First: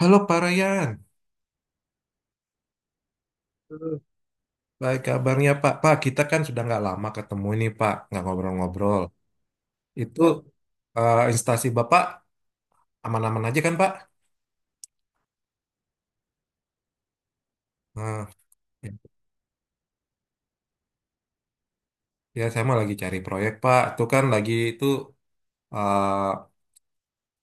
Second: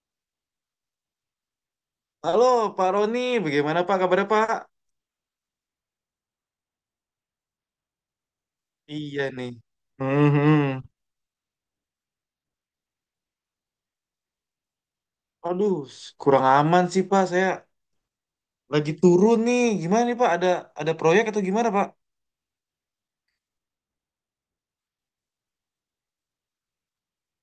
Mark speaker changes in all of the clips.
Speaker 1: Halo Pak Ryan.
Speaker 2: Halo Pak Roni, bagaimana
Speaker 1: Halo.
Speaker 2: Pak kabarnya Pak?
Speaker 1: Baik kabarnya Pak. Pak, kita kan sudah nggak lama ketemu ini Pak, nggak ngobrol-ngobrol.
Speaker 2: Iya nih.
Speaker 1: Itu
Speaker 2: Mhm.
Speaker 1: instansi Bapak aman-aman aja kan Pak?
Speaker 2: Aduh, kurang aman sih Pak. Saya
Speaker 1: Nah, ya
Speaker 2: lagi turun nih. Gimana nih Pak? Ada proyek atau gimana Pak?
Speaker 1: ya, saya mah lagi cari proyek Pak. Itu kan lagi itu, eh,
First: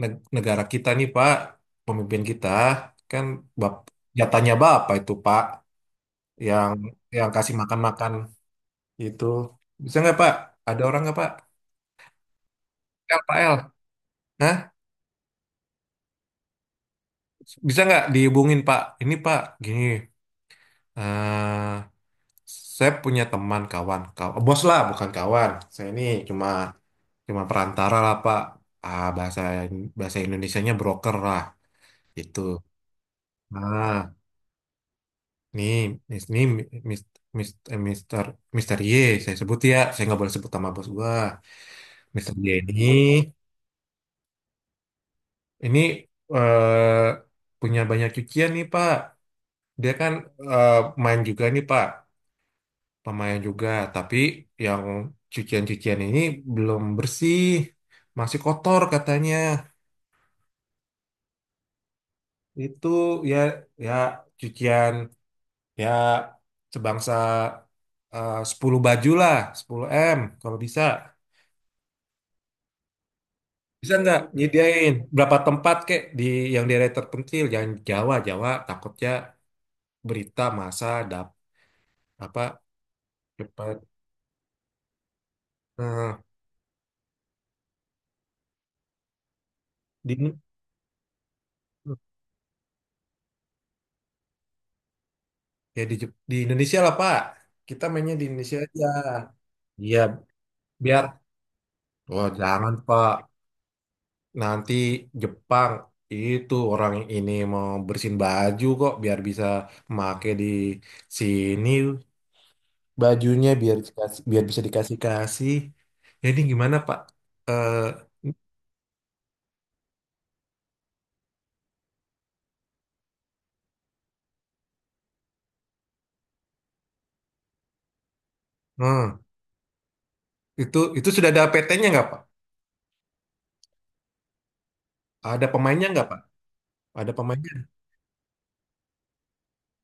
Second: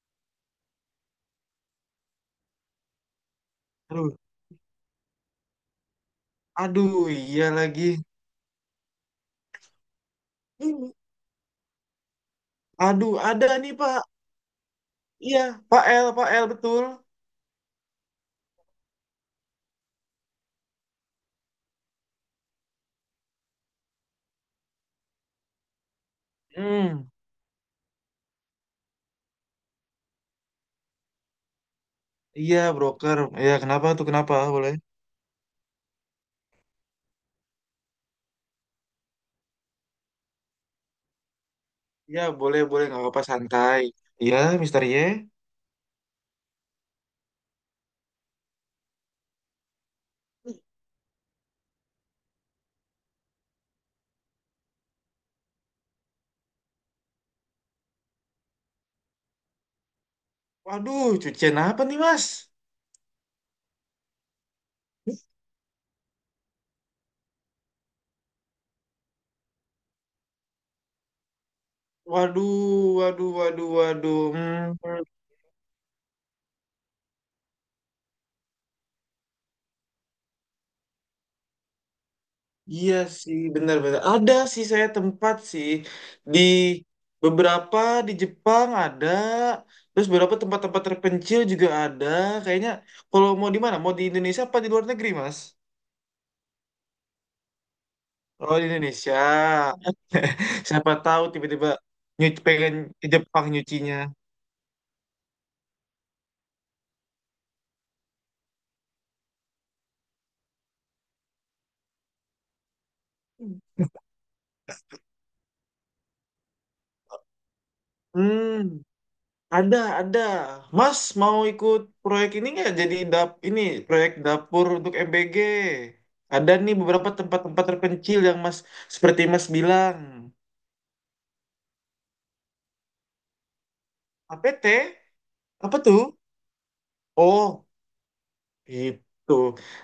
Speaker 1: negara kita nih Pak, pemimpin kita kan bap
Speaker 2: Aduh,
Speaker 1: jatahnya Bapak itu Pak, yang
Speaker 2: aduh,
Speaker 1: yang
Speaker 2: iya
Speaker 1: kasih
Speaker 2: lagi.
Speaker 1: makan-makan itu. Bisa nggak Pak? Ada
Speaker 2: Hmm.
Speaker 1: orang nggak Pak?
Speaker 2: Aduh,
Speaker 1: L, P
Speaker 2: ada
Speaker 1: L.
Speaker 2: nih Pak.
Speaker 1: Hah?
Speaker 2: Iya, Pak L, Pak L betul.
Speaker 1: Bisa nggak dihubungin Pak? Ini Pak, gini, eh saya punya teman kawan, bos lah, bukan kawan. Saya ini cuma
Speaker 2: Hmm,
Speaker 1: cuma perantara lah Pak. Ah, bahasa bahasa Indonesianya broker lah, itu.
Speaker 2: iya broker. Iya kenapa tuh
Speaker 1: Nah,
Speaker 2: kenapa? Boleh?
Speaker 1: nih, nih, mis, mis, eh, Mister Mister Y, saya sebut ya, saya nggak boleh sebut nama bos gua.
Speaker 2: Iya
Speaker 1: Mister Y
Speaker 2: boleh boleh nggak apa-apa santai. Iya, Mister Y.
Speaker 1: ini eh punya banyak cucian nih Pak. Dia kan, eh, main juga nih Pak. Lumayan juga. Tapi yang cucian-cucian ini belum bersih, masih kotor katanya.
Speaker 2: Waduh, cucian apa nih Mas?
Speaker 1: Itu ya ya cucian, ya sebangsa 10 baju lah, sepuluh m kalau bisa.
Speaker 2: Waduh, waduh, waduh,
Speaker 1: Bisa nggak
Speaker 2: waduh.
Speaker 1: nyediain
Speaker 2: Hmm.
Speaker 1: berapa tempat kek di yang daerah terpencil? Jangan Jawa, Jawa takutnya berita masa dap apa
Speaker 2: Iya sih,
Speaker 1: cepat.
Speaker 2: benar-benar. Ada sih saya tempat sih
Speaker 1: Nah,
Speaker 2: di beberapa di Jepang ada, terus
Speaker 1: di
Speaker 2: beberapa tempat-tempat terpencil juga ada. Kayaknya kalau mau di mana? Mau di Indonesia apa di luar negeri, Mas?
Speaker 1: ya di, di Indonesia lah Pak. Kita mainnya di
Speaker 2: Oh,
Speaker 1: Indonesia
Speaker 2: di
Speaker 1: aja.
Speaker 2: Indonesia.
Speaker 1: Iya,
Speaker 2: Siapa
Speaker 1: biar
Speaker 2: tahu tiba-tiba
Speaker 1: Wah, jangan
Speaker 2: pengen ke
Speaker 1: Pak.
Speaker 2: Jepang nyucinya.
Speaker 1: Nanti Jepang itu orang ini mau bersihin baju kok biar bisa make di sini bajunya, biar dikasih, biar bisa dikasih-kasih. Jadi gimana Pak? Eh,
Speaker 2: Hmm. Ada, ada. Mas mau ikut proyek ini nggak? Jadi ini proyek dapur untuk MBG. Ada nih beberapa tempat-tempat terpencil yang Mas
Speaker 1: nah,
Speaker 2: seperti Mas bilang.
Speaker 1: itu sudah ada PT-nya nggak Pak?
Speaker 2: APT?
Speaker 1: Ada
Speaker 2: Apa
Speaker 1: pemainnya
Speaker 2: tuh?
Speaker 1: nggak Pak? Ada pemainnya?
Speaker 2: Oh, itu.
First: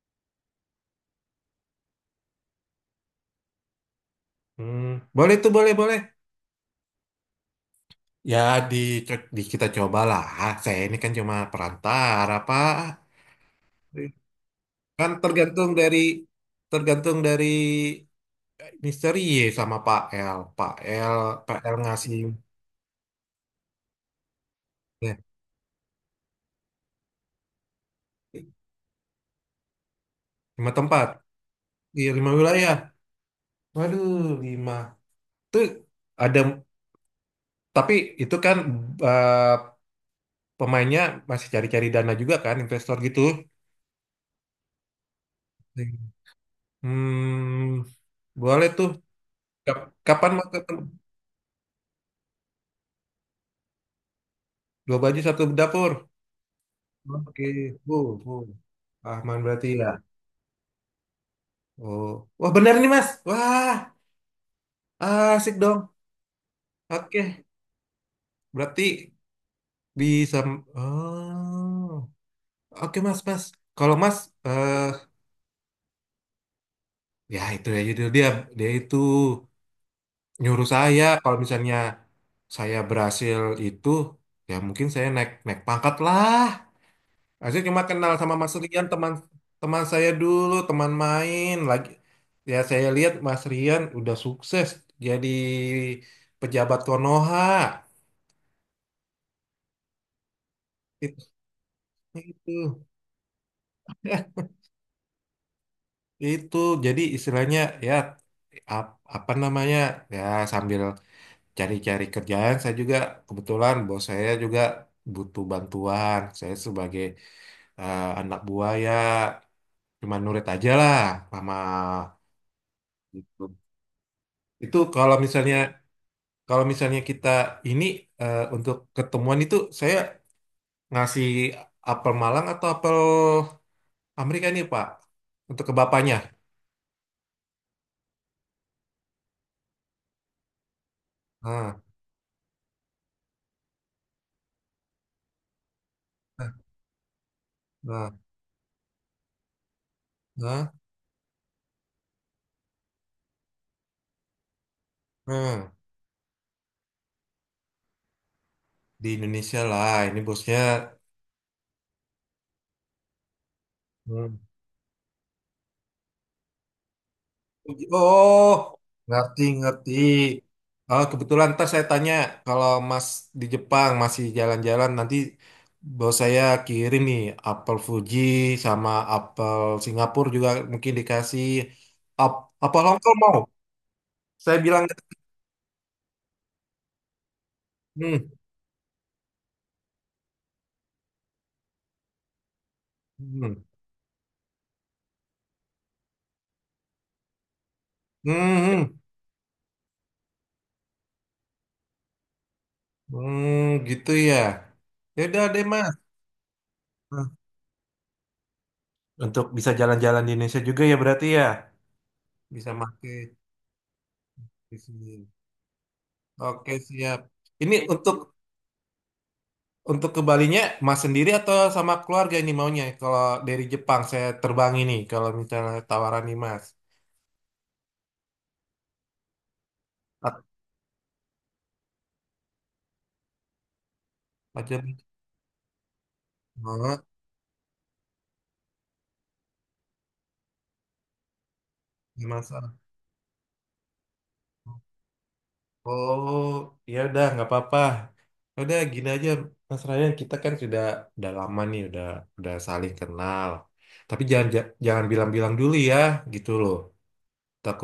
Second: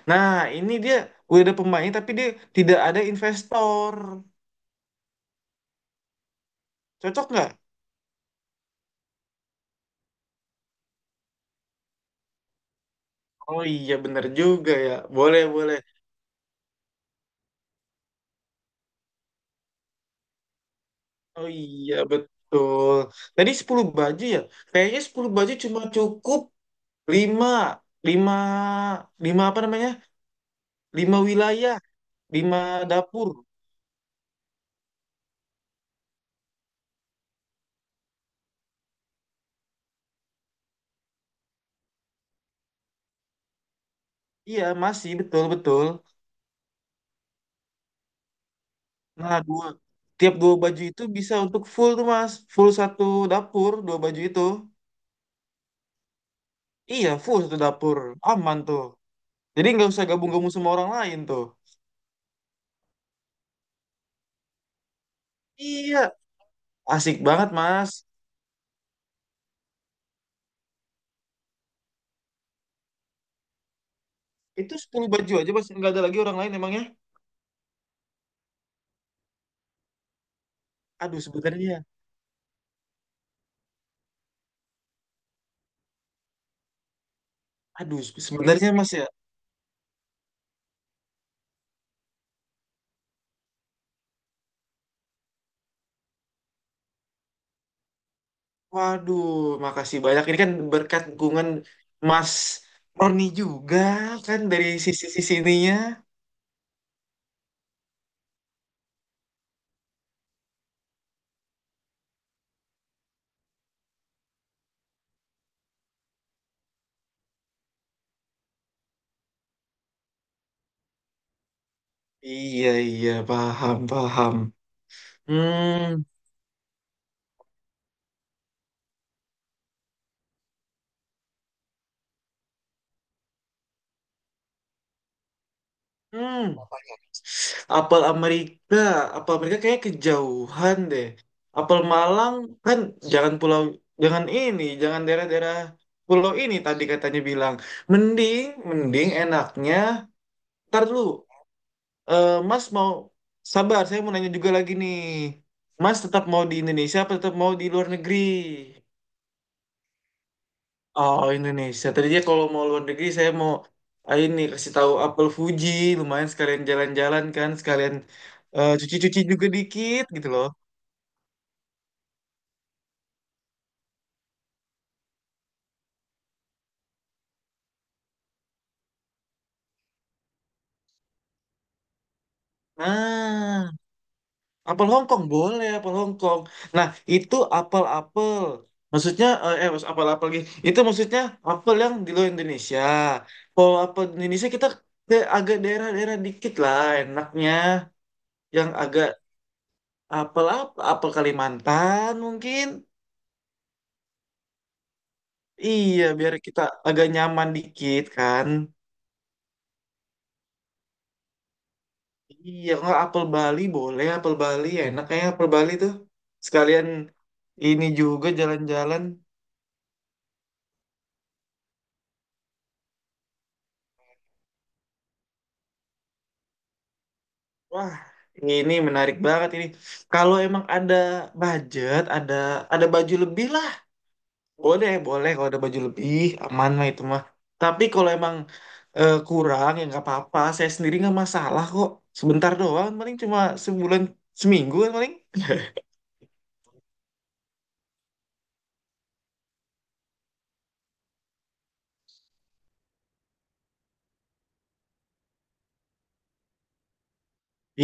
Speaker 2: Nah, ini dia udah ada pemain tapi dia tidak ada investor.
Speaker 1: Hmm, boleh tuh, boleh boleh.
Speaker 2: Cocok nggak?
Speaker 1: Ya di, di kita cobalah. Saya ini kan cuma perantara Pak.
Speaker 2: Oh, iya bener juga ya.
Speaker 1: Kan
Speaker 2: Boleh, boleh.
Speaker 1: tergantung dari misteri sama Pak L. Pak L,
Speaker 2: Oh,
Speaker 1: Pak L
Speaker 2: iya
Speaker 1: ngasih
Speaker 2: betul. Tadi 10 baju ya. Kayaknya
Speaker 1: ya,
Speaker 2: 10 baju cuma cukup lima lima lima apa namanya
Speaker 1: lima tempat
Speaker 2: lima wilayah
Speaker 1: di lima
Speaker 2: lima
Speaker 1: wilayah.
Speaker 2: dapur.
Speaker 1: Waduh, lima. Tuh ada tapi itu kan, eh, pemainnya masih cari-cari dana juga kan, investor gitu.
Speaker 2: Iya masih betul betul.
Speaker 1: Hmm, boleh tuh.
Speaker 2: Nah,
Speaker 1: Kapan
Speaker 2: tiap
Speaker 1: mau
Speaker 2: dua
Speaker 1: ketemu?
Speaker 2: baju itu bisa untuk full tuh mas, full satu dapur, dua baju itu.
Speaker 1: Dua baju satu dapur.
Speaker 2: Iya full satu
Speaker 1: Oke, Bu,
Speaker 2: dapur,
Speaker 1: Bu.
Speaker 2: aman tuh.
Speaker 1: Ahman berarti
Speaker 2: Jadi nggak
Speaker 1: ya.
Speaker 2: usah gabung-gabung sama orang lain tuh.
Speaker 1: Oh, wah benar nih Mas. Wah, asik dong.
Speaker 2: Iya asik
Speaker 1: Oke,
Speaker 2: banget mas.
Speaker 1: berarti bisa. Oh, oke mas, mas. Kalau mas,
Speaker 2: Itu
Speaker 1: eh
Speaker 2: sepuluh baju aja mas, nggak ada lagi orang lain emangnya.
Speaker 1: ya itu ya judul dia. Dia itu nyuruh saya.
Speaker 2: aduh
Speaker 1: Kalau
Speaker 2: sebenarnya
Speaker 1: misalnya saya berhasil itu, ya mungkin saya naik naik pangkat lah. Saya cuma
Speaker 2: aduh
Speaker 1: kenal sama Mas
Speaker 2: sebenarnya
Speaker 1: Rian,
Speaker 2: mas ya.
Speaker 1: teman teman saya dulu, teman main lagi. Ya saya lihat Mas Rian udah sukses jadi pejabat Konoha.
Speaker 2: Waduh, makasih banyak. Ini kan berkat
Speaker 1: Itu.
Speaker 2: dukungan Mas
Speaker 1: Itu.
Speaker 2: Roni juga kan dari sisi-sisi ininya.
Speaker 1: Itu jadi istilahnya ya apa namanya ya sambil cari-cari kerjaan saya juga, kebetulan bos saya juga butuh bantuan. Saya sebagai anak buah ya cuma nurut aja lah sama
Speaker 2: Iya, iya,
Speaker 1: gitu.
Speaker 2: paham, paham.
Speaker 1: Itu
Speaker 2: Hmm,
Speaker 1: kalau misalnya kita ini, untuk ketemuan itu saya ngasih apel Malang atau apel Amerika nih Pak untuk ke bapaknya.
Speaker 2: hmm. Apa? Apel Amerika, apel Amerika kayaknya kejauhan deh.
Speaker 1: Nah,
Speaker 2: Apel Malang kan jangan pulau, jangan ini, jangan daerah-daerah pulau
Speaker 1: nah,
Speaker 2: ini tadi katanya bilang.
Speaker 1: nah,
Speaker 2: Mending, mending enaknya,
Speaker 1: nah.
Speaker 2: ntar dulu. Eh, Mas mau sabar, saya mau nanya juga lagi nih.
Speaker 1: Nah.
Speaker 2: Mas tetap mau di Indonesia apa tetap mau di luar negeri?
Speaker 1: Di Indonesia lah ini bosnya.
Speaker 2: Oh, Indonesia. Tadinya kalau mau luar negeri saya mau ah,
Speaker 1: Hmm.
Speaker 2: ini kasih tahu apel Fuji, lumayan sekalian jalan-jalan kan, sekalian
Speaker 1: Oh,
Speaker 2: eh, cuci-cuci
Speaker 1: ngerti
Speaker 2: juga
Speaker 1: ngerti.
Speaker 2: dikit gitu loh.
Speaker 1: Oh, kebetulan ntar saya tanya, kalau Mas di Jepang masih jalan-jalan nanti bos saya kirim nih apel Fuji sama apel Singapura juga mungkin dikasih. Ap apel Hongkong mau
Speaker 2: Nah,
Speaker 1: saya bilang.
Speaker 2: apel Hongkong boleh, apel Hongkong. Nah, itu
Speaker 1: Hmm.
Speaker 2: apel-apel. Maksudnya apel-apel lagi. Itu maksudnya apel yang di luar Indonesia.
Speaker 1: Hmm.
Speaker 2: Kalau apel di Indonesia kita ke agak daerah-daerah dikit lah enaknya,
Speaker 1: Hmm,
Speaker 2: yang
Speaker 1: hmm.
Speaker 2: agak apel apa apel Kalimantan mungkin.
Speaker 1: Hmm, gitu ya, ya udah deh Mas.
Speaker 2: Iya, biar kita agak
Speaker 1: Nah,
Speaker 2: nyaman dikit kan.
Speaker 1: untuk bisa jalan-jalan di Indonesia juga ya berarti ya
Speaker 2: Iya,
Speaker 1: bisa
Speaker 2: nggak
Speaker 1: pakai
Speaker 2: apel Bali boleh, apel Bali
Speaker 1: di
Speaker 2: enak
Speaker 1: sini.
Speaker 2: kayak apel Bali tuh.
Speaker 1: Oke,
Speaker 2: Sekalian
Speaker 1: siap. Ini
Speaker 2: ini juga jalan-jalan.
Speaker 1: untuk ke Balinya Mas sendiri atau sama keluarga ini maunya? Kalau dari Jepang saya terbang ini kalau misalnya tawaran nih Mas.
Speaker 2: Wah, ini menarik banget ini. Kalau
Speaker 1: A-
Speaker 2: emang ada budget, ada baju lebih lah.
Speaker 1: Aja
Speaker 2: Boleh, boleh kalau ada baju lebih, aman lah itu
Speaker 1: oh,
Speaker 2: mah. Tapi kalau emang eh, kurang ya nggak apa-apa. Saya sendiri nggak masalah kok.
Speaker 1: Mas.
Speaker 2: Sebentar doang, paling cuma sebulan, seminggu kan paling.
Speaker 1: Oh, ya udah nggak apa-apa. Ya udah gini aja Mas Ryan, kita kan sudah udah lama nih, udah saling kenal. Tapi jangan jangan bilang-bilang dulu ya, gitu loh.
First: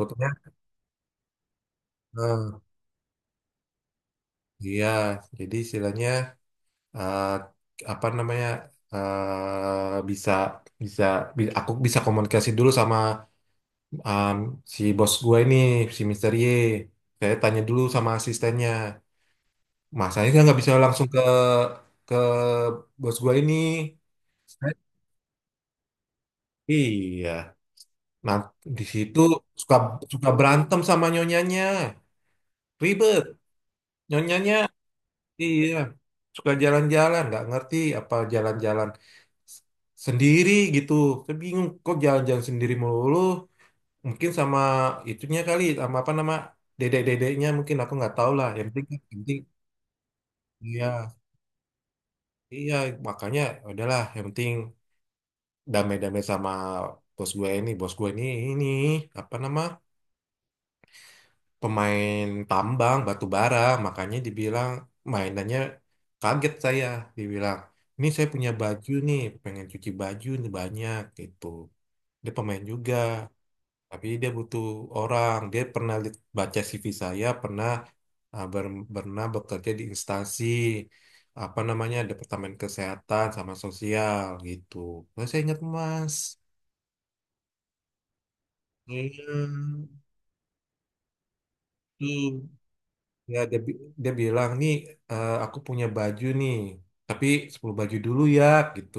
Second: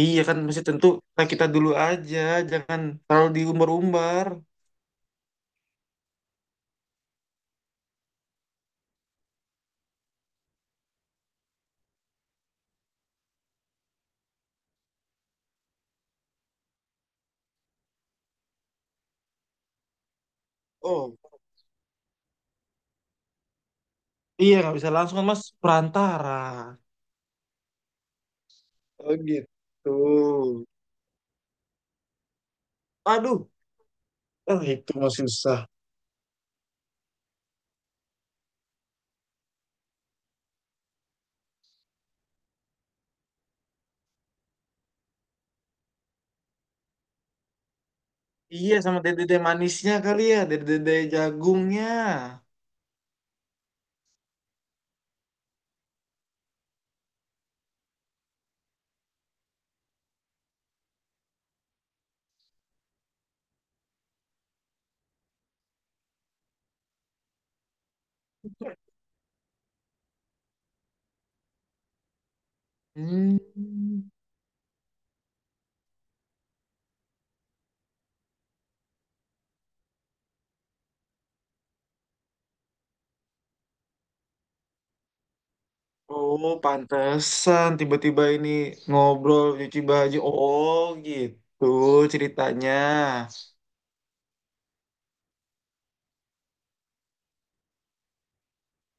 Speaker 2: Iya kan masih tentu, nah, kita dulu aja,
Speaker 1: eh,
Speaker 2: jangan terlalu diumbar-umbar.
Speaker 1: iya, jadi istilahnya, eh, apa namanya, bisa bisa aku bisa komunikasi dulu sama, um, si bos gue ini, si Mister Y. Saya tanya dulu sama asistennya, masanya nggak bisa langsung
Speaker 2: Oh,
Speaker 1: ke bos gue ini.
Speaker 2: iya nggak
Speaker 1: Saya-
Speaker 2: bisa langsung kan, Mas perantara.
Speaker 1: iya nah di
Speaker 2: Oh
Speaker 1: situ suka
Speaker 2: gitu.
Speaker 1: suka berantem sama nyonyanya, ribet
Speaker 2: Aduh.
Speaker 1: nyonyanya.
Speaker 2: Oh itu masih susah.
Speaker 1: Iya suka jalan-jalan nggak ngerti apa jalan-jalan sendiri gitu. Saya bingung kok jalan-jalan sendiri melulu. Mungkin sama itunya kali, sama apa nama dedek-dedeknya, mungkin aku nggak tahu lah.
Speaker 2: Iya sama
Speaker 1: Yang
Speaker 2: dede-dede
Speaker 1: penting
Speaker 2: manisnya kali ya, dede-dede
Speaker 1: iya,
Speaker 2: jagungnya.
Speaker 1: iya makanya udahlah. Yang penting damai-damai sama bos gue ini apa nama pemain tambang batu bara. Makanya dibilang mainannya kaget saya, dibilang ini saya punya baju nih, pengen cuci baju nih banyak gitu. Dia pemain juga.
Speaker 2: Hmm.
Speaker 1: Tapi dia butuh orang. Dia pernah baca CV saya, pernah pernah bekerja di instansi apa namanya Departemen Kesehatan sama Sosial gitu. Terus saya ingat Mas.
Speaker 2: Oh, pantesan tiba-tiba ini
Speaker 1: Iya,
Speaker 2: ngobrol cuci baju. Oh, gitu
Speaker 1: tuh.
Speaker 2: ceritanya.
Speaker 1: Ya dia, dia bilang nih, aku punya baju nih, tapi 10 baju dulu ya gitu.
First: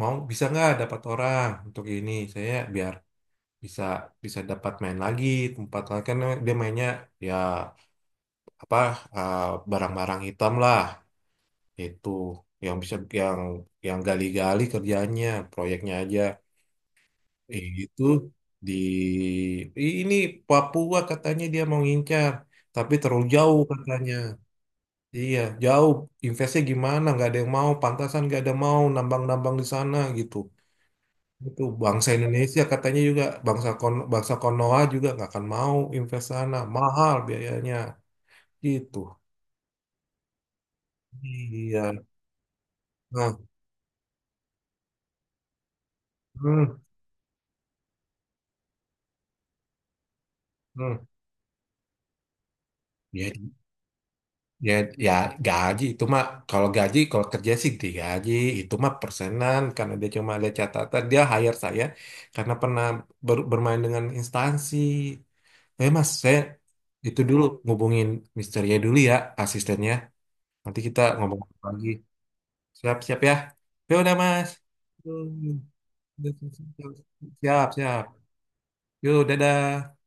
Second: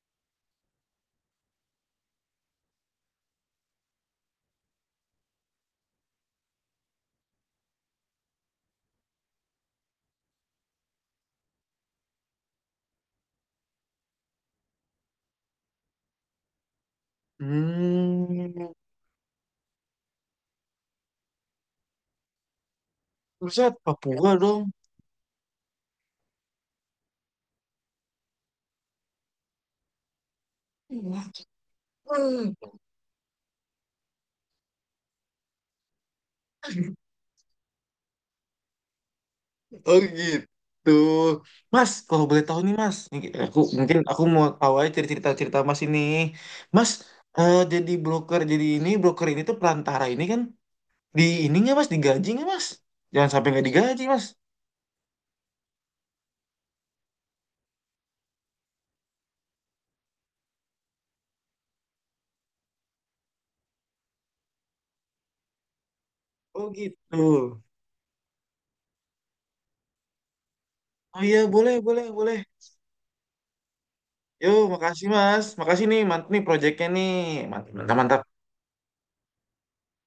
Speaker 1: Mau bisa nggak dapat orang untuk ini? Saya biar bisa bisa dapat main lagi tempat lain kan, dia mainnya ya apa, eh, barang-barang hitam lah itu, yang bisa yang yang gali-gali kerjanya proyeknya aja. Eh, itu di
Speaker 2: Hmm.
Speaker 1: ini Papua katanya dia mau ngincar tapi terlalu jauh
Speaker 2: Terusnya
Speaker 1: katanya.
Speaker 2: Papua dong.
Speaker 1: Iya jauh, investnya gimana, nggak ada yang mau, pantasan nggak ada mau nambang-nambang di sana gitu. Itu bangsa Indonesia katanya juga bangsa kon bangsa Konoha juga nggak akan mau invest sana, mahal biayanya gitu.
Speaker 2: Oh, gitu. Mas,
Speaker 1: Iya
Speaker 2: kalau boleh tahu nih, Mas. Nih,
Speaker 1: nah.
Speaker 2: aku mungkin aku mau tahu aja cerita-cerita Mas ini.
Speaker 1: Hmm.
Speaker 2: Mas, eh, jadi broker jadi ini, broker ini tuh perantara ini kan.
Speaker 1: Hmm.
Speaker 2: Di ininya mas, digaji nggak mas? Jangan
Speaker 1: Ya,
Speaker 2: sampai nggak digaji mas.
Speaker 1: ya, ya gaji itu mah, kalau gaji kalau kerja sih digaji, itu mah persenan karena dia cuma ada catatan dia hire saya karena pernah bermain dengan instansi. Eh mas, saya
Speaker 2: Oh gitu.
Speaker 1: itu dulu ngubungin Mister ya dulu ya, asistennya, nanti kita
Speaker 2: Oh,
Speaker 1: ngomong
Speaker 2: iya boleh
Speaker 1: lagi,
Speaker 2: boleh boleh.
Speaker 1: siap-siap ya. Ya udah mas.
Speaker 2: Yo makasih
Speaker 1: Yuk,
Speaker 2: mas, makasih nih mantap nih proyeknya
Speaker 1: siap
Speaker 2: nih
Speaker 1: siap.
Speaker 2: mantap mantap.
Speaker 1: Siap.
Speaker 2: Mantap.
Speaker 1: Yuk dadah.